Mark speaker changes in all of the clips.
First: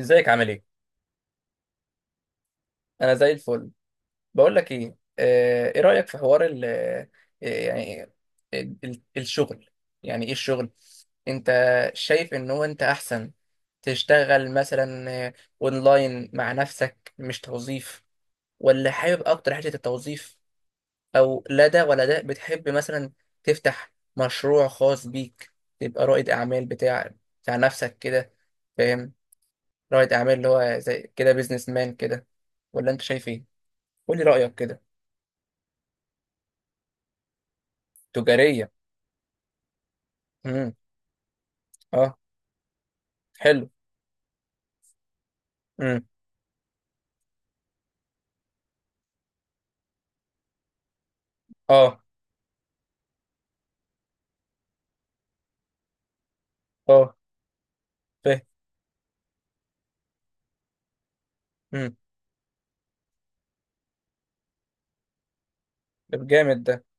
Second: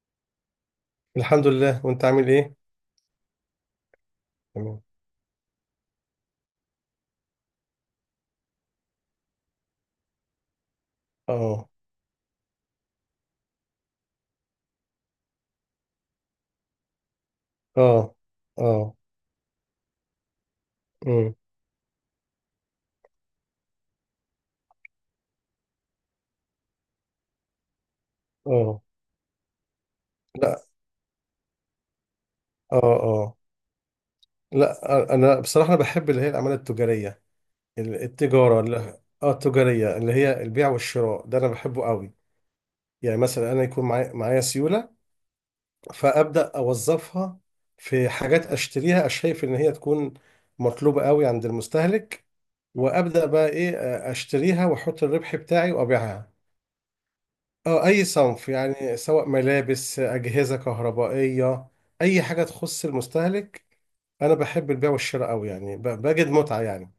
Speaker 1: ازيك عامل ايه؟
Speaker 2: الحمد لله، وانت عامل ايه؟
Speaker 1: انا زي الفل. بقول لك
Speaker 2: تمام.
Speaker 1: ايه، ايه رأيك في حوار ال آه، يعني ال- ال- الشغل. يعني ايه الشغل انت؟
Speaker 2: اه.
Speaker 1: شايف ان هو انت احسن تشتغل مثلا اونلاين مع نفسك، مش توظيف؟
Speaker 2: اه.
Speaker 1: ولا
Speaker 2: اه.
Speaker 1: حابب اكتر حتة التوظيف؟
Speaker 2: امم.
Speaker 1: او لا، ده ولا ده؟ بتحب مثلا تفتح مشروع خاص بيك، تبقى رائد اعمال بتاع نفسك كده؟
Speaker 2: اه.
Speaker 1: فاهم؟ رائد اعمال، اللي
Speaker 2: لا.
Speaker 1: هو زي كده بيزنس مان كده.
Speaker 2: اه.
Speaker 1: ولا انت شايف
Speaker 2: اه.
Speaker 1: ايه؟ قولي رأيك كده.
Speaker 2: لا، انا بصراحه انا بحب اللي هي الاعمال التجاريه. ال- التجاره
Speaker 1: تجارية.
Speaker 2: اللي اه التجاريه اللي هي البيع
Speaker 1: امم.
Speaker 2: والشراء ده انا بحبه قوي.
Speaker 1: اه.
Speaker 2: يعني مثلا انا
Speaker 1: حلو.
Speaker 2: يكون معايا سيوله،
Speaker 1: امم.
Speaker 2: فابدا اوظفها في حاجات اشتريها، شايف ان هي تكون مطلوبه قوي عند
Speaker 1: اه،
Speaker 2: المستهلك، وابدا بقى ايه، اشتريها واحط الربح بتاعي وابيعها.
Speaker 1: اه.
Speaker 2: اه اي
Speaker 1: فاهم.
Speaker 2: صنف، يعني سواء ملابس، اجهزه كهربائيه،
Speaker 1: امم.
Speaker 2: اي حاجه تخص المستهلك. انا بحب البيع والشراء قوي، يعني بجد
Speaker 1: طب
Speaker 2: متعه
Speaker 1: جامد ده.
Speaker 2: يعني.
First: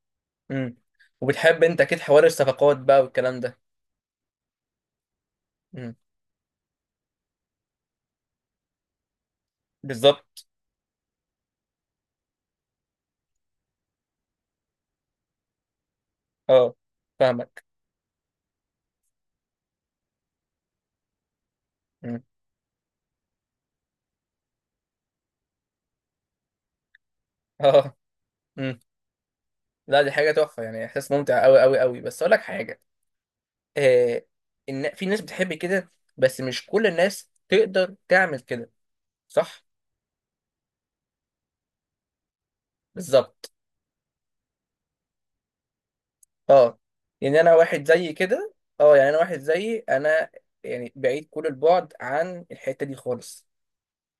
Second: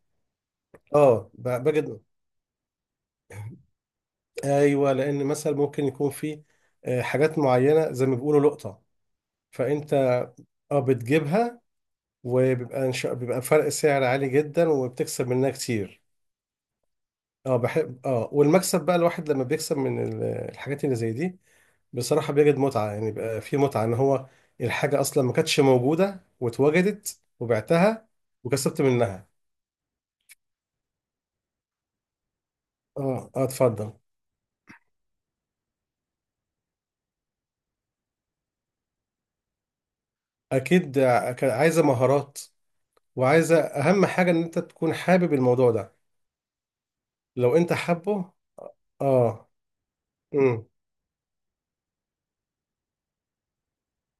Speaker 1: امم.
Speaker 2: اه.
Speaker 1: وبتحب انت اكيد
Speaker 2: بجد.
Speaker 1: حوار الصفقات بقى والكلام ده.
Speaker 2: ايوه، لان مثلا ممكن
Speaker 1: امم.
Speaker 2: يكون في حاجات معينه زي ما بيقولوا لقطه، فانت
Speaker 1: بالظبط.
Speaker 2: اه بتجيبها، وبيبقى إن شاء- بيبقى فرق سعر عالي جدا وبتكسب منها كتير.
Speaker 1: اه.
Speaker 2: اه،
Speaker 1: فاهمك.
Speaker 2: بحب. اه والمكسب بقى، الواحد لما بيكسب من الحاجات اللي زي دي
Speaker 1: امم.
Speaker 2: بصراحة بيجد متعة، يعني بقى في متعة إن هو الحاجة أصلا ما كانتش موجودة واتوجدت
Speaker 1: اه.
Speaker 2: وبعتها
Speaker 1: امم.
Speaker 2: وكسبت منها.
Speaker 1: لا، دي حاجة تحفة، يعني احساس ممتع قوي قوي قوي. بس اقول لك حاجة.
Speaker 2: اه. اه. اتفضل.
Speaker 1: آه. إن في ناس بتحب كده، بس مش كل الناس تقدر تعمل كده، صح؟
Speaker 2: أكيد، كان عايزة مهارات،
Speaker 1: بالظبط.
Speaker 2: وعايزة أهم حاجة إن أنت تكون حابب الموضوع ده،
Speaker 1: اه، يعني
Speaker 2: لو
Speaker 1: انا
Speaker 2: أنت
Speaker 1: واحد زي
Speaker 2: حابه.
Speaker 1: كده. اه، يعني انا واحد
Speaker 2: اه.
Speaker 1: زي انا،
Speaker 2: امم.
Speaker 1: يعني بعيد كل البعد عن الحته دي خالص.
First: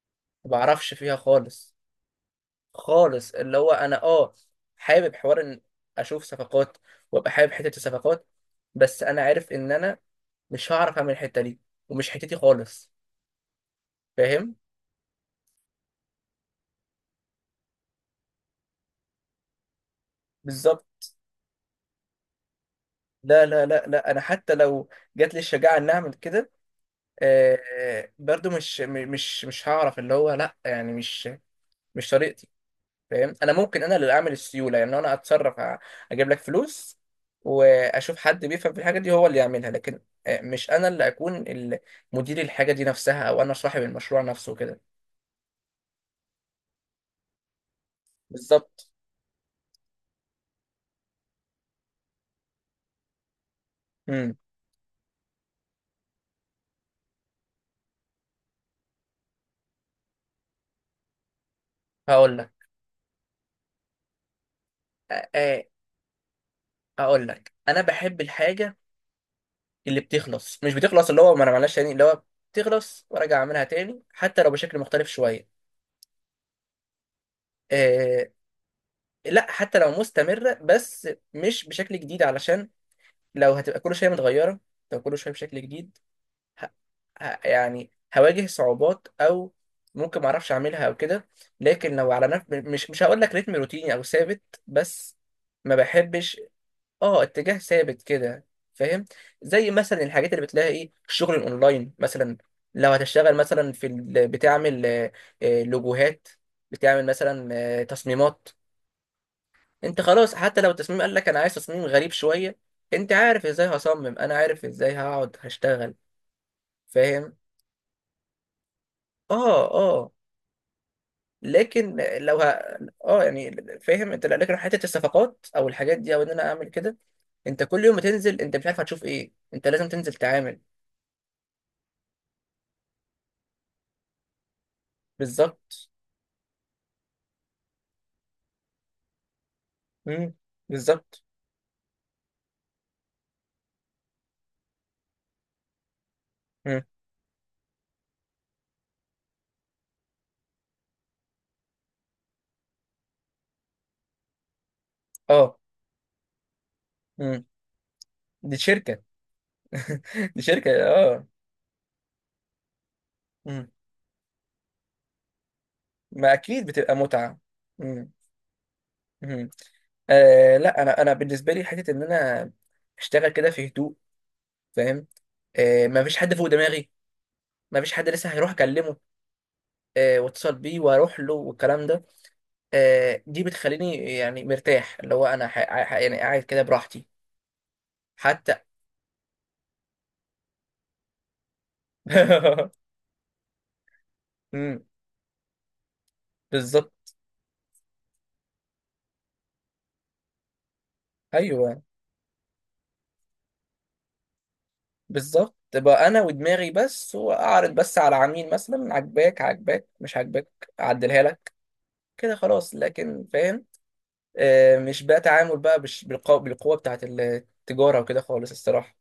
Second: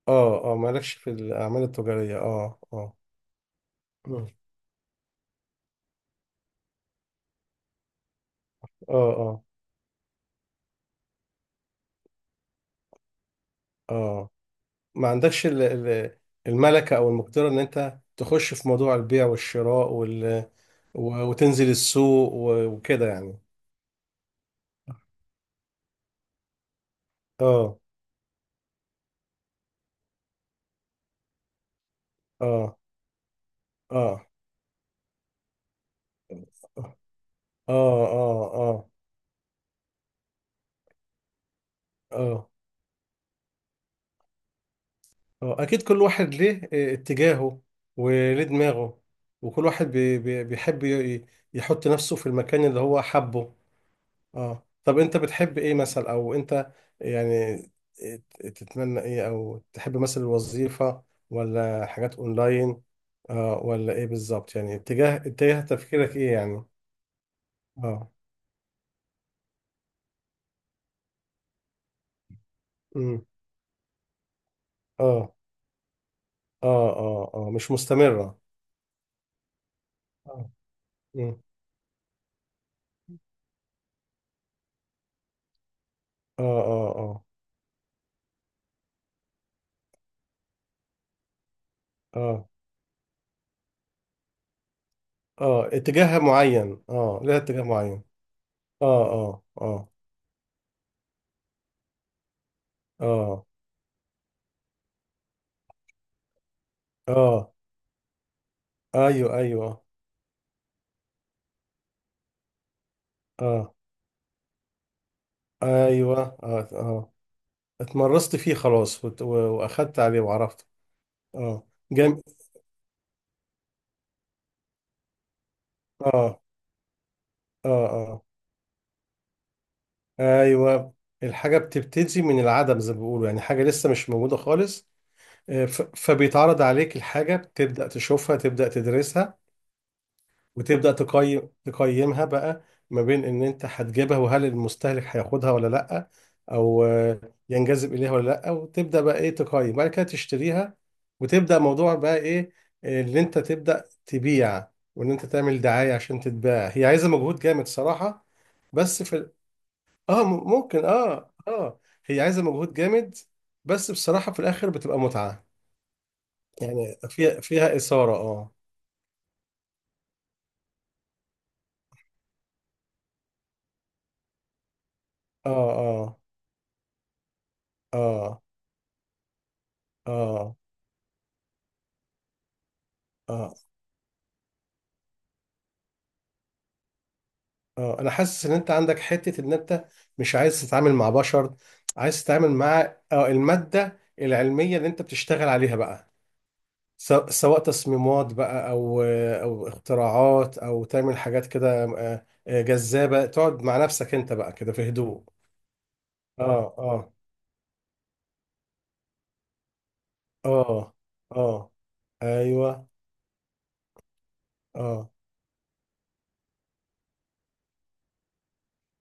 Speaker 2: اه.
Speaker 1: ما
Speaker 2: اه. مالكش
Speaker 1: بعرفش
Speaker 2: في
Speaker 1: فيها
Speaker 2: الأعمال
Speaker 1: خالص،
Speaker 2: التجارية. اه. اه.
Speaker 1: خالص. اللي هو انا،
Speaker 2: مم.
Speaker 1: اه، حابب حوار ان اشوف صفقات وابقى حابب حته الصفقات،
Speaker 2: اه.
Speaker 1: بس انا
Speaker 2: اه.
Speaker 1: عارف ان انا مش هعرف اعمل الحته دي، ومش حتتي خالص،
Speaker 2: اه.
Speaker 1: فاهم؟
Speaker 2: ما عندكش الملكة أو المقدرة إن أنت تخش في موضوع البيع والشراء،
Speaker 1: بالظبط.
Speaker 2: وتنزل السوق وكده يعني.
Speaker 1: لا لا لا لا، انا حتى لو جات لي الشجاعه ان اعمل كده،
Speaker 2: اه.
Speaker 1: برضو مش م- مش مش هعرف، اللي هو لا، يعني مش، مش طريقتي،
Speaker 2: اه.
Speaker 1: فاهم؟ انا ممكن انا اللي
Speaker 2: اه.
Speaker 1: اعمل السيوله، يعني انا اتصرف، اجيب لك فلوس
Speaker 2: اه.
Speaker 1: واشوف حد
Speaker 2: اه.
Speaker 1: بيفهم في
Speaker 2: اه.
Speaker 1: الحاجه دي هو اللي يعملها، لكن مش انا اللي اكون مدير
Speaker 2: اه.
Speaker 1: الحاجه دي نفسها، او انا صاحب المشروع نفسه كده.
Speaker 2: اه. اكيد كل واحد ليه اتجاهه وليه
Speaker 1: بالظبط.
Speaker 2: دماغه، وكل واحد بي بي بيحب يحط نفسه في المكان اللي هو حبه.
Speaker 1: امم.
Speaker 2: اه. طب انت بتحب ايه مثلا، او انت يعني تتمنى ايه، او تحب مثلا الوظيفة ولا حاجات
Speaker 1: هقول لك.
Speaker 2: اونلاين؟ ولا ايه بالظبط، يعني اتجاه
Speaker 1: آه،
Speaker 2: اتجاه
Speaker 1: آه،
Speaker 2: تفكيرك ايه يعني؟
Speaker 1: هقول لك، انا
Speaker 2: اه.
Speaker 1: بحب الحاجه اللي بتخلص، مش بتخلص، اللي هو ما انا، معلش، تاني، اللي هو بتخلص وارجع اعملها تاني حتى لو بشكل مختلف
Speaker 2: اه.
Speaker 1: شويه.
Speaker 2: اه. اه. اه. مش
Speaker 1: آه.
Speaker 2: مستمرة.
Speaker 1: لا، حتى لو
Speaker 2: آه.
Speaker 1: مستمره، بس
Speaker 2: مم.
Speaker 1: مش بشكل جديد، علشان لو هتبقى كل شويه متغيره، لو كل شويه بشكل جديد،
Speaker 2: اه.
Speaker 1: ه...
Speaker 2: اه. اه.
Speaker 1: يعني هواجه صعوبات، او ممكن ما اعرفش اعملها او كده. لكن لو على نفس،
Speaker 2: اه.
Speaker 1: مش، مش هقول لك رتم روتيني او ثابت، بس
Speaker 2: اه.
Speaker 1: ما
Speaker 2: اتجاه
Speaker 1: بحبش.
Speaker 2: معين،
Speaker 1: اه،
Speaker 2: لها
Speaker 1: اتجاه
Speaker 2: اتجاه
Speaker 1: ثابت
Speaker 2: معين.
Speaker 1: كده، فاهم؟
Speaker 2: اه. اه.
Speaker 1: زي
Speaker 2: اه.
Speaker 1: مثلا الحاجات اللي بتلاقي ايه، الشغل الاونلاين مثلا. لو هتشتغل
Speaker 2: اه.
Speaker 1: مثلا في بتعمل لوجوهات، بتعمل مثلا
Speaker 2: اه.
Speaker 1: تصميمات،
Speaker 2: ايوه. ايوه.
Speaker 1: انت خلاص. حتى لو التصميم قال لك انا عايز تصميم غريب شوية، انت عارف ازاي
Speaker 2: اه.
Speaker 1: هصمم، انا عارف ازاي هقعد هشتغل،
Speaker 2: ايوه. اه. اه.
Speaker 1: فاهم؟
Speaker 2: اتمرست فيه خلاص
Speaker 1: اه،
Speaker 2: واخدت
Speaker 1: اه.
Speaker 2: عليه وعرفت. اه.
Speaker 1: لكن
Speaker 2: جم...
Speaker 1: لو اه، يعني فاهم انت، لكن حته الصفقات او الحاجات دي، او ان
Speaker 2: اه.
Speaker 1: انا اعمل كده، انت
Speaker 2: اه.
Speaker 1: كل يوم
Speaker 2: اه.
Speaker 1: تنزل، انت مش عارف هتشوف ايه، انت لازم تنزل تعامل.
Speaker 2: ايوه. الحاجة بتبتدي من العدم زي ما بيقولوا، يعني حاجة لسه مش موجودة خالص.
Speaker 1: بالظبط.
Speaker 2: فبيتعرض عليك الحاجة، بتبدأ تشوفها، تبدأ تدرسها،
Speaker 1: امم.
Speaker 2: وتبدأ
Speaker 1: بالظبط.
Speaker 2: تقيمها بقى، ما بين ان انت هتجيبها وهل المستهلك هياخدها ولا لا،
Speaker 1: امم.
Speaker 2: او ينجذب اليها ولا لا، وتبدأ بقى ايه، تقيم بعد كده تشتريها، وتبدأ موضوع بقى ايه، اللي انت تبدأ تبيع، وان انت
Speaker 1: اه.
Speaker 2: تعمل دعاية عشان تتباع. هي عايزة مجهود
Speaker 1: امم.
Speaker 2: جامد صراحة.
Speaker 1: دي شركه.
Speaker 2: بس، اه.
Speaker 1: دي شركه،
Speaker 2: ممكن.
Speaker 1: اه.
Speaker 2: اه. اه. هي عايزة مجهود جامد،
Speaker 1: امم.
Speaker 2: بس بصراحة في الاخر بتبقى متعة.
Speaker 1: ما اكيد بتبقى
Speaker 2: يعني
Speaker 1: متعه.
Speaker 2: فيها
Speaker 1: امم.
Speaker 2: إثارة اه
Speaker 1: امم. آه، لا، انا بالنسبه لي حته ان انا اشتغل كده في هدوء، فاهم؟ آه، ما فيش
Speaker 2: اه.
Speaker 1: حد فوق دماغي، ما فيش حد لسه
Speaker 2: اه.
Speaker 1: هيروح اكلمه
Speaker 2: اه. اه.
Speaker 1: واتصل بيه واروح له والكلام ده. دي
Speaker 2: اه.
Speaker 1: بتخليني يعني مرتاح، اللي هو انا، يعني قاعد كده براحتي،
Speaker 2: اه. انا حاسس ان
Speaker 1: حتى.
Speaker 2: انت عندك حتة ان انت مش عايز تتعامل مع بشر، عايز تتعامل مع المادة العلمية
Speaker 1: مم،
Speaker 2: اللي انت بتشتغل عليها بقى،
Speaker 1: بالظبط.
Speaker 2: سواء تصميمات بقى، او اختراعات، او تعمل حاجات
Speaker 1: ايوه،
Speaker 2: كده جذابة، تقعد مع نفسك انت بقى كده في هدوء.
Speaker 1: بالظبط. تبقى انا ودماغي
Speaker 2: اه. اه.
Speaker 1: بس، واعرض بس على عميل مثلا، عجباك عجباك، مش عجباك
Speaker 2: اه.
Speaker 1: اعدلها لك
Speaker 2: اه.
Speaker 1: كده خلاص.
Speaker 2: ايوه.
Speaker 1: لكن، فاهم؟ مش
Speaker 2: اه.
Speaker 1: بقى تعامل بقى بالقوة بتاعت التجارة وكده، خالص الصراحة.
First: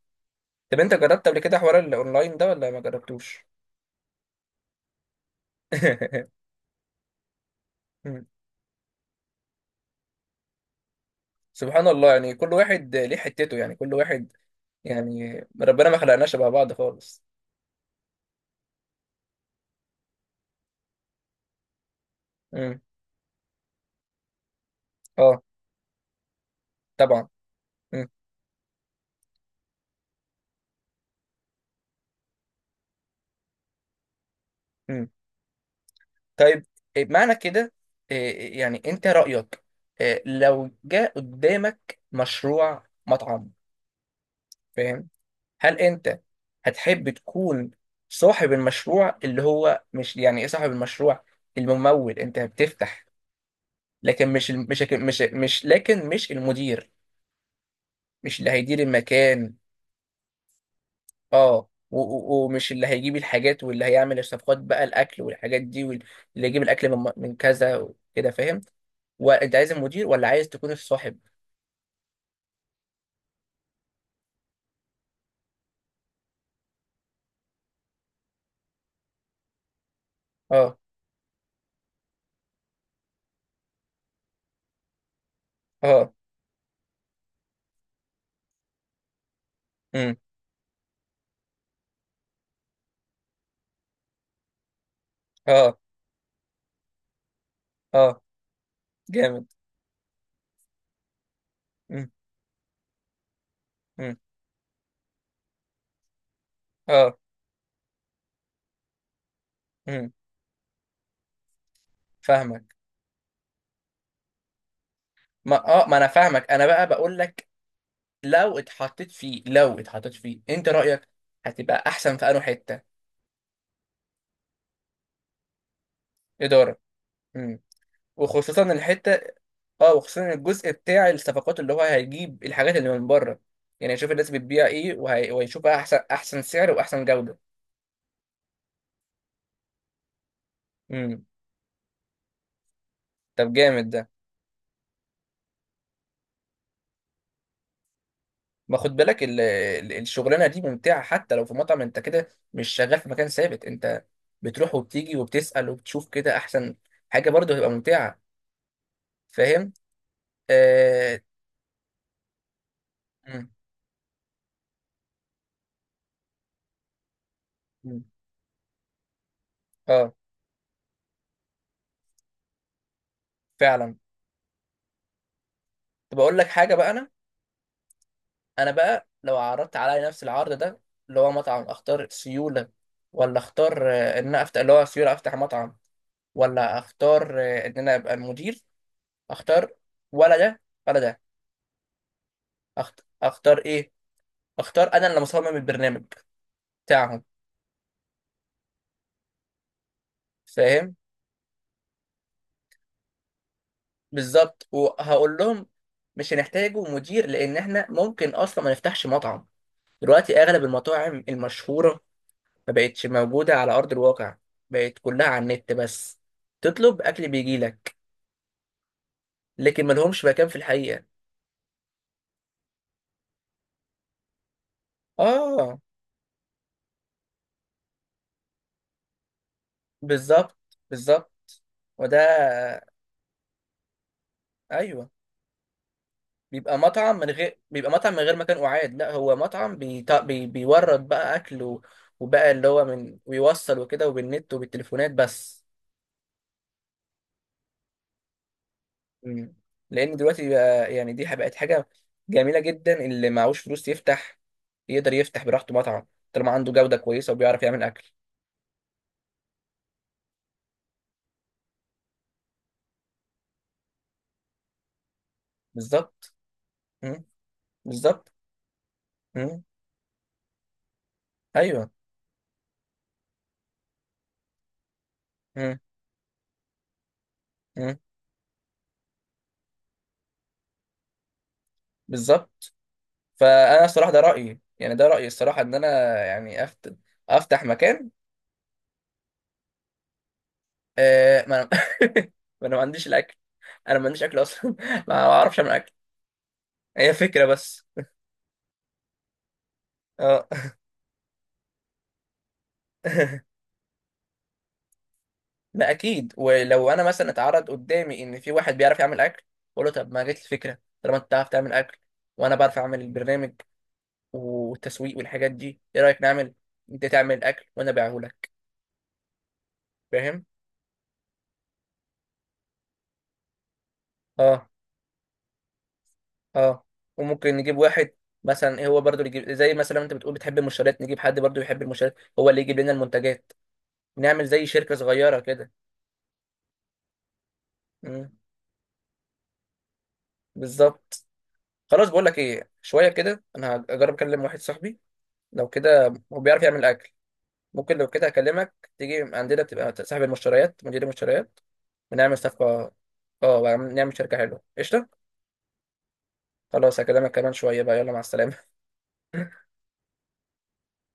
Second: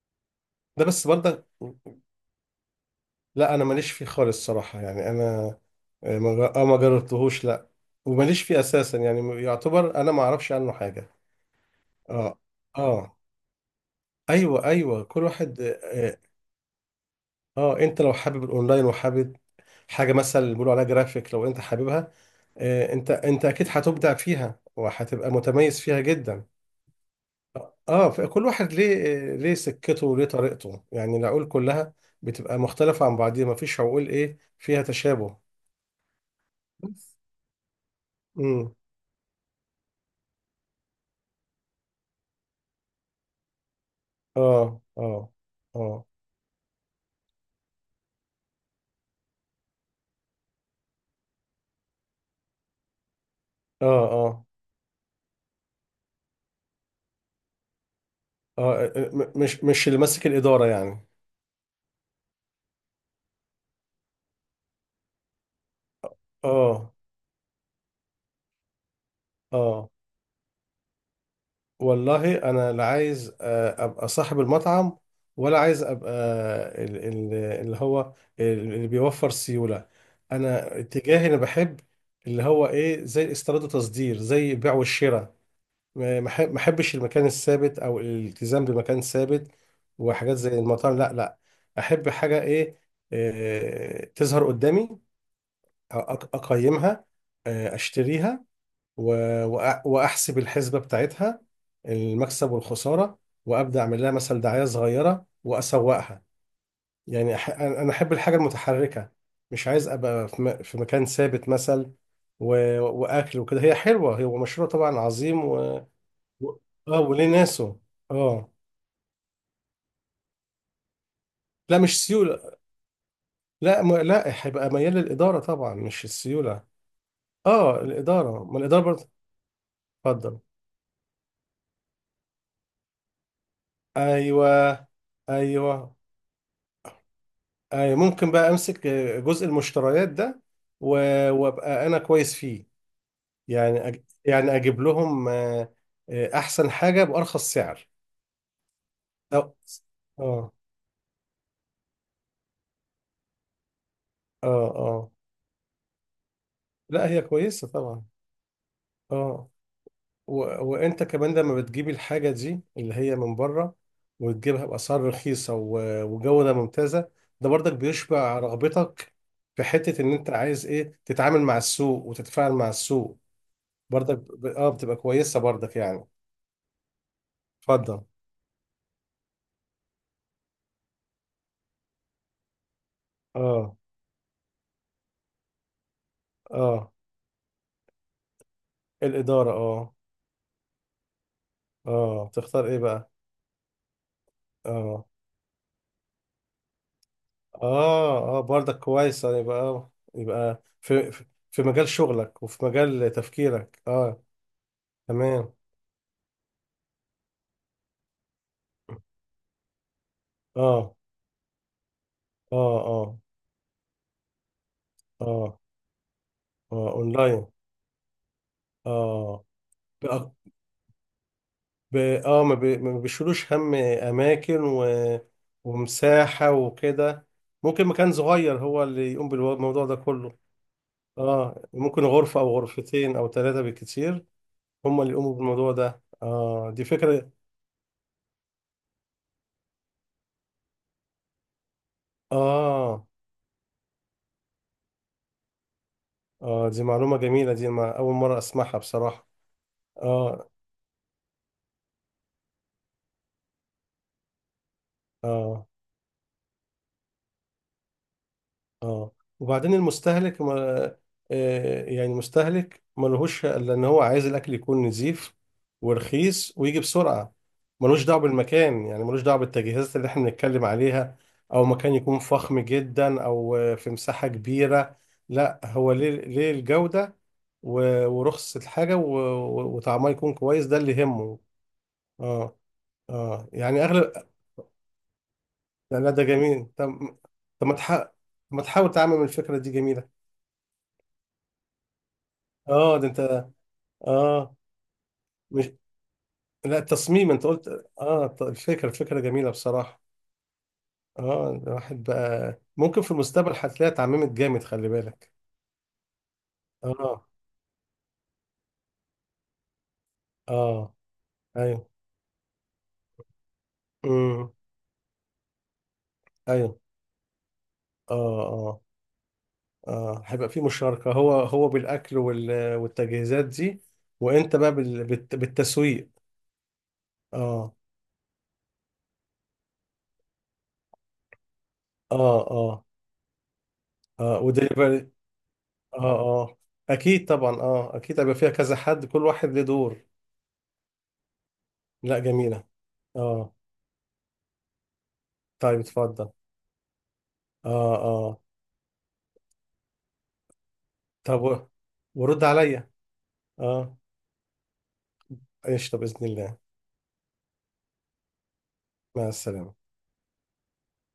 Speaker 1: طب
Speaker 2: ده
Speaker 1: انت
Speaker 2: بس
Speaker 1: جربت قبل
Speaker 2: برضه.
Speaker 1: كده حوار الاونلاين ده ولا ما جربتوش؟
Speaker 2: لا، انا ماليش فيه خالص صراحة، يعني انا آه، ما جر- آه، ما جربتهوش لا،
Speaker 1: مم.
Speaker 2: وماليش فيه اساسا، يعني يعتبر انا ما اعرفش عنه حاجه.
Speaker 1: سبحان الله، يعني
Speaker 2: اه.
Speaker 1: كل واحد
Speaker 2: اه.
Speaker 1: ليه حتته، يعني كل واحد،
Speaker 2: ايوه. ايوه. كل
Speaker 1: يعني
Speaker 2: واحد
Speaker 1: ربنا ما
Speaker 2: اه,
Speaker 1: خلقناش شبه بعض خالص.
Speaker 2: انت لو حابب الاونلاين وحابب حاجه مثلا اللي بيقولوا عليها جرافيك، لو انت حاببها،
Speaker 1: امم.
Speaker 2: انت اكيد هتبدع فيها وهتبقى
Speaker 1: اه.
Speaker 2: متميز فيها جدا.
Speaker 1: طبعا. امم.
Speaker 2: اه. فكل واحد ليه ليه سكته وليه طريقته، يعني العقول كلها بتبقى مختلفه عن بعضيها، ما فيش عقول ايه فيها
Speaker 1: امم.
Speaker 2: تشابه.
Speaker 1: طيب. إيه
Speaker 2: بس.
Speaker 1: معنى كده؟ إيه
Speaker 2: امم.
Speaker 1: يعني انت رأيك إيه لو جاء قدامك مشروع مطعم،
Speaker 2: اه.
Speaker 1: فاهم؟
Speaker 2: اه.
Speaker 1: هل
Speaker 2: اه.
Speaker 1: انت هتحب تكون صاحب المشروع، اللي هو مش يعني ايه صاحب المشروع، الممول؟ انت بتفتح،
Speaker 2: اه.
Speaker 1: لكن
Speaker 2: اه.
Speaker 1: مش المدير مش اللي
Speaker 2: اه.
Speaker 1: هيدير المكان.
Speaker 2: مش اللي ماسك الإدارة يعني.
Speaker 1: اه، ومش اللي هيجيب الحاجات، واللي هيعمل الصفقات بقى، الاكل والحاجات دي، واللي يجيب الاكل
Speaker 2: اه.
Speaker 1: من كذا وكده، فاهم؟ وانت عايز
Speaker 2: اه.
Speaker 1: المدير ولا عايز تكون الصاحب؟
Speaker 2: والله، انا لا عايز ابقى صاحب المطعم، ولا عايز ابقى ال- ال- اللي هو اللي بيوفر سيولة. انا
Speaker 1: اه،
Speaker 2: اتجاهي، انا بحب اللي هو ايه، زي استيراد وتصدير، زي البيع والشراء.
Speaker 1: اه.
Speaker 2: ما احبش المكان الثابت او الالتزام بمكان ثابت،
Speaker 1: امم.
Speaker 2: وحاجات زي المطاعم لا، لا. احب حاجة ايه، تظهر قدامي،
Speaker 1: اه،
Speaker 2: اقيمها،
Speaker 1: اه.
Speaker 2: اشتريها،
Speaker 1: جامد.
Speaker 2: واحسب الحسبه بتاعتها،
Speaker 1: امم.
Speaker 2: المكسب والخساره، وابدا اعمل لها
Speaker 1: امم.
Speaker 2: مثلا دعايه صغيره واسوقها.
Speaker 1: اه.
Speaker 2: يعني انا احب الحاجه المتحركه، مش عايز
Speaker 1: امم.
Speaker 2: ابقى في مكان ثابت مثلا،
Speaker 1: فاهمك.
Speaker 2: واكل وكده. هي حلوه، هو مشروع طبعا عظيم
Speaker 1: ما
Speaker 2: و...
Speaker 1: اه ما انا فاهمك،
Speaker 2: و-
Speaker 1: انا بقى
Speaker 2: اه
Speaker 1: بقول
Speaker 2: وليه
Speaker 1: لك،
Speaker 2: ناسه. اه.
Speaker 1: لو اتحطيت فيه، انت رايك
Speaker 2: لا،
Speaker 1: هتبقى
Speaker 2: مش
Speaker 1: احسن في انه
Speaker 2: سيوله.
Speaker 1: حته
Speaker 2: لا، هيبقى ميال للاداره طبعا مش السيوله.
Speaker 1: اداره. امم.
Speaker 2: اه، الاداره. ما
Speaker 1: وخصوصا
Speaker 2: الاداره برضه.
Speaker 1: الحته، اه، وخصوصا
Speaker 2: اتفضل.
Speaker 1: الجزء بتاع الصفقات، اللي هو هيجيب الحاجات اللي من بره، يعني هيشوف الناس
Speaker 2: ايوه.
Speaker 1: بتبيع ايه وهيشوفها
Speaker 2: ايوه.
Speaker 1: احسن احسن سعر واحسن جودة.
Speaker 2: ايوه. ممكن بقى امسك جزء المشتريات ده،
Speaker 1: امم.
Speaker 2: وابقى انا كويس فيه.
Speaker 1: طب
Speaker 2: يعني
Speaker 1: جامد ده.
Speaker 2: اجيب لهم احسن حاجه بارخص سعر.
Speaker 1: ما خد بالك
Speaker 2: أو...
Speaker 1: الشغلانة
Speaker 2: اه.
Speaker 1: دي ممتعة؟ حتى لو في مطعم، انت كده مش شغال في مكان ثابت. انت
Speaker 2: اه.
Speaker 1: بتروح
Speaker 2: اه.
Speaker 1: وبتيجي وبتسأل وبتشوف كده احسن.
Speaker 2: لا، هي
Speaker 1: حاجة برضه
Speaker 2: كويسه
Speaker 1: هتبقى
Speaker 2: طبعا.
Speaker 1: ممتعة،
Speaker 2: اه.
Speaker 1: فاهم؟
Speaker 2: و... وانت
Speaker 1: آه...
Speaker 2: كمان لما بتجيبي الحاجه دي اللي هي من
Speaker 1: مم.
Speaker 2: بره، وتجيبها باسعار رخيصه وجوده ممتازه، ده برضك
Speaker 1: مم.
Speaker 2: بيشبع رغبتك في حته ان
Speaker 1: اه،
Speaker 2: انت عايز ايه تتعامل مع السوق وتتفاعل مع السوق.
Speaker 1: فعلا.
Speaker 2: برضك ب... اه بتبقى كويسة برضك يعني.
Speaker 1: طب اقول لك حاجة بقى.
Speaker 2: اتفضل.
Speaker 1: انا بقى لو عرضت عليا نفس العرض ده، اللي هو مطعم، اختار سيوله ولا
Speaker 2: اه.
Speaker 1: اختار ان انا افتح، اللي هو سيوله افتح مطعم، ولا
Speaker 2: اه.
Speaker 1: اختار ان انا ابقى المدير؟
Speaker 2: الإدارة.
Speaker 1: اختار،
Speaker 2: اه.
Speaker 1: ولا ده ولا ده؟
Speaker 2: اه. تختار ايه بقى؟
Speaker 1: اختار ايه؟ اختار
Speaker 2: اه.
Speaker 1: انا اللي مصمم البرنامج بتاعهم،
Speaker 2: اه. اه. برضك كويسة، يبقى
Speaker 1: فاهم؟
Speaker 2: في مجال شغلك وفي مجال تفكيرك. اه.
Speaker 1: بالظبط. وهقول
Speaker 2: تمام.
Speaker 1: لهم مش هنحتاجوا مدير، لان احنا ممكن اصلا ما نفتحش مطعم. دلوقتي اغلب
Speaker 2: اه.
Speaker 1: المطاعم المشهوره ما
Speaker 2: اه.
Speaker 1: بقتش
Speaker 2: اه.
Speaker 1: موجوده على ارض الواقع، بقت كلها على
Speaker 2: اه.
Speaker 1: النت بس،
Speaker 2: اه.
Speaker 1: تطلب اكل
Speaker 2: اونلاين.
Speaker 1: بيجيلك،
Speaker 2: اه.
Speaker 1: لكن ما لهمش
Speaker 2: بقى-
Speaker 1: مكان في الحقيقة.
Speaker 2: ب... اه ما, بي... ما بيشيلوش هم اماكن
Speaker 1: اه،
Speaker 2: ومساحة وكده. ممكن مكان صغير هو اللي يقوم بالموضوع ده كله.
Speaker 1: بالظبط، بالظبط.
Speaker 2: اه. ممكن
Speaker 1: وده،
Speaker 2: غرفة او غرفتين او ثلاثة بالكتير، هم
Speaker 1: ايوه.
Speaker 2: اللي يقوموا بالموضوع ده. اه دي فكرة.
Speaker 1: بيبقى مطعم من غير مكان قعاد، لا هو مطعم بيورد بقى اكل، وبقى اللي هو
Speaker 2: اه.
Speaker 1: من، ويوصل وكده، وبالنت وبالتليفونات بس.
Speaker 2: اه. دي معلومة جميلة، دي ما اول مرة اسمعها بصراحة.
Speaker 1: مم. لان دلوقتي
Speaker 2: اه.
Speaker 1: بقى يعني دي بقت حاجة جميلة جدا، اللي معهوش فلوس يفتح يقدر يفتح
Speaker 2: اه.
Speaker 1: براحته مطعم، طالما عنده جودة كويسة وبيعرف يعمل اكل.
Speaker 2: اه. وبعدين المستهلك، ما آه، يعني مستهلك ملهوش الا ان هو عايز الاكل يكون نظيف
Speaker 1: بالظبط.
Speaker 2: ورخيص ويجي
Speaker 1: مم.
Speaker 2: بسرعه. ملوش دعوه
Speaker 1: بالظبط.
Speaker 2: بالمكان، يعني ملوش دعوه
Speaker 1: مم.
Speaker 2: بالتجهيزات اللي احنا بنتكلم عليها، او
Speaker 1: ايوه.
Speaker 2: مكان يكون فخم جدا او في مساحه كبيره. لا،
Speaker 1: مم.
Speaker 2: هو ليه، الجوده،
Speaker 1: مم.
Speaker 2: ورخص الحاجه وطعمها يكون كويس، ده اللي يهمه. اه.
Speaker 1: بالظبط.
Speaker 2: اه. يعني
Speaker 1: فانا الصراحه ده
Speaker 2: اغلب.
Speaker 1: رايي، يعني ده رايي الصراحه، ان انا
Speaker 2: لا، ده
Speaker 1: يعني
Speaker 2: جميل. طب.
Speaker 1: افتح
Speaker 2: طب،
Speaker 1: مكان.
Speaker 2: ما تحاول تعمم الفكره دي؟ جميله.
Speaker 1: آه، ما انا، ما انا ما
Speaker 2: اه. ده
Speaker 1: عنديش الاكل،
Speaker 2: انت.
Speaker 1: انا ما عنديش اكل
Speaker 2: اه
Speaker 1: اصلا. ما اعرفش
Speaker 2: مش
Speaker 1: اعمل اكل.
Speaker 2: لا،
Speaker 1: هي
Speaker 2: التصميم
Speaker 1: فكره
Speaker 2: انت قلت.
Speaker 1: بس.
Speaker 2: اه. الفكره جميله بصراحه.
Speaker 1: اه.
Speaker 2: اه. الواحد بقى ممكن في المستقبل هتلاقيها اتعممت جامد، خلي بالك.
Speaker 1: لا اكيد، ولو انا
Speaker 2: اه.
Speaker 1: مثلا اتعرض قدامي ان في واحد بيعرف يعمل اكل، اقول له طب ما جت الفكره،
Speaker 2: اه.
Speaker 1: طالما انت بتعرف تعمل
Speaker 2: ايوه.
Speaker 1: اكل وانا بعرف اعمل البرنامج
Speaker 2: امم.
Speaker 1: والتسويق والحاجات دي، ايه رايك نعمل،
Speaker 2: ايوه.
Speaker 1: انت تعمل اكل وانا
Speaker 2: اه.
Speaker 1: ابيعه لك،
Speaker 2: اه. اه.
Speaker 1: فاهم؟
Speaker 2: هيبقى في مشاركه، هو بالاكل والتجهيزات دي، وانت
Speaker 1: اه،
Speaker 2: بقى بالتسويق.
Speaker 1: اه. وممكن
Speaker 2: اه.
Speaker 1: نجيب واحد مثلا، إيه هو برضو اللي يجيب، زي مثلا انت بتقول بتحب المنشورات، نجيب حد برضو يحب المنشورات
Speaker 2: اه.
Speaker 1: هو اللي يجيب
Speaker 2: اه.
Speaker 1: لنا المنتجات،
Speaker 2: اه.
Speaker 1: نعمل زي شركة
Speaker 2: ودليفري.
Speaker 1: صغيرة كده.
Speaker 2: اه. اه. اكيد طبعا. اه. اكيد
Speaker 1: مم،
Speaker 2: هيبقى فيها كذا حد، كل واحد له دور.
Speaker 1: بالظبط. خلاص،
Speaker 2: لا،
Speaker 1: بقول لك
Speaker 2: جميله.
Speaker 1: ايه، شوية كده
Speaker 2: اه.
Speaker 1: انا هجرب اكلم واحد صاحبي، لو
Speaker 2: طيب.
Speaker 1: كده
Speaker 2: اتفضل.
Speaker 1: هو بيعرف يعمل اكل،
Speaker 2: اه.
Speaker 1: ممكن لو كده
Speaker 2: اه.
Speaker 1: اكلمك تيجي عندنا، تبقى صاحب المشتريات، مدير
Speaker 2: طب،
Speaker 1: المشتريات، ونعمل
Speaker 2: ورد عليا.
Speaker 1: صفقة. اه،
Speaker 2: اه.
Speaker 1: ونعمل شركة حلوة، قشطة.
Speaker 2: قشطة بإذن الله.
Speaker 1: خلاص، هكلمك كمان شوية بقى. يلا، مع السلامة.
Speaker 2: مع السلامة.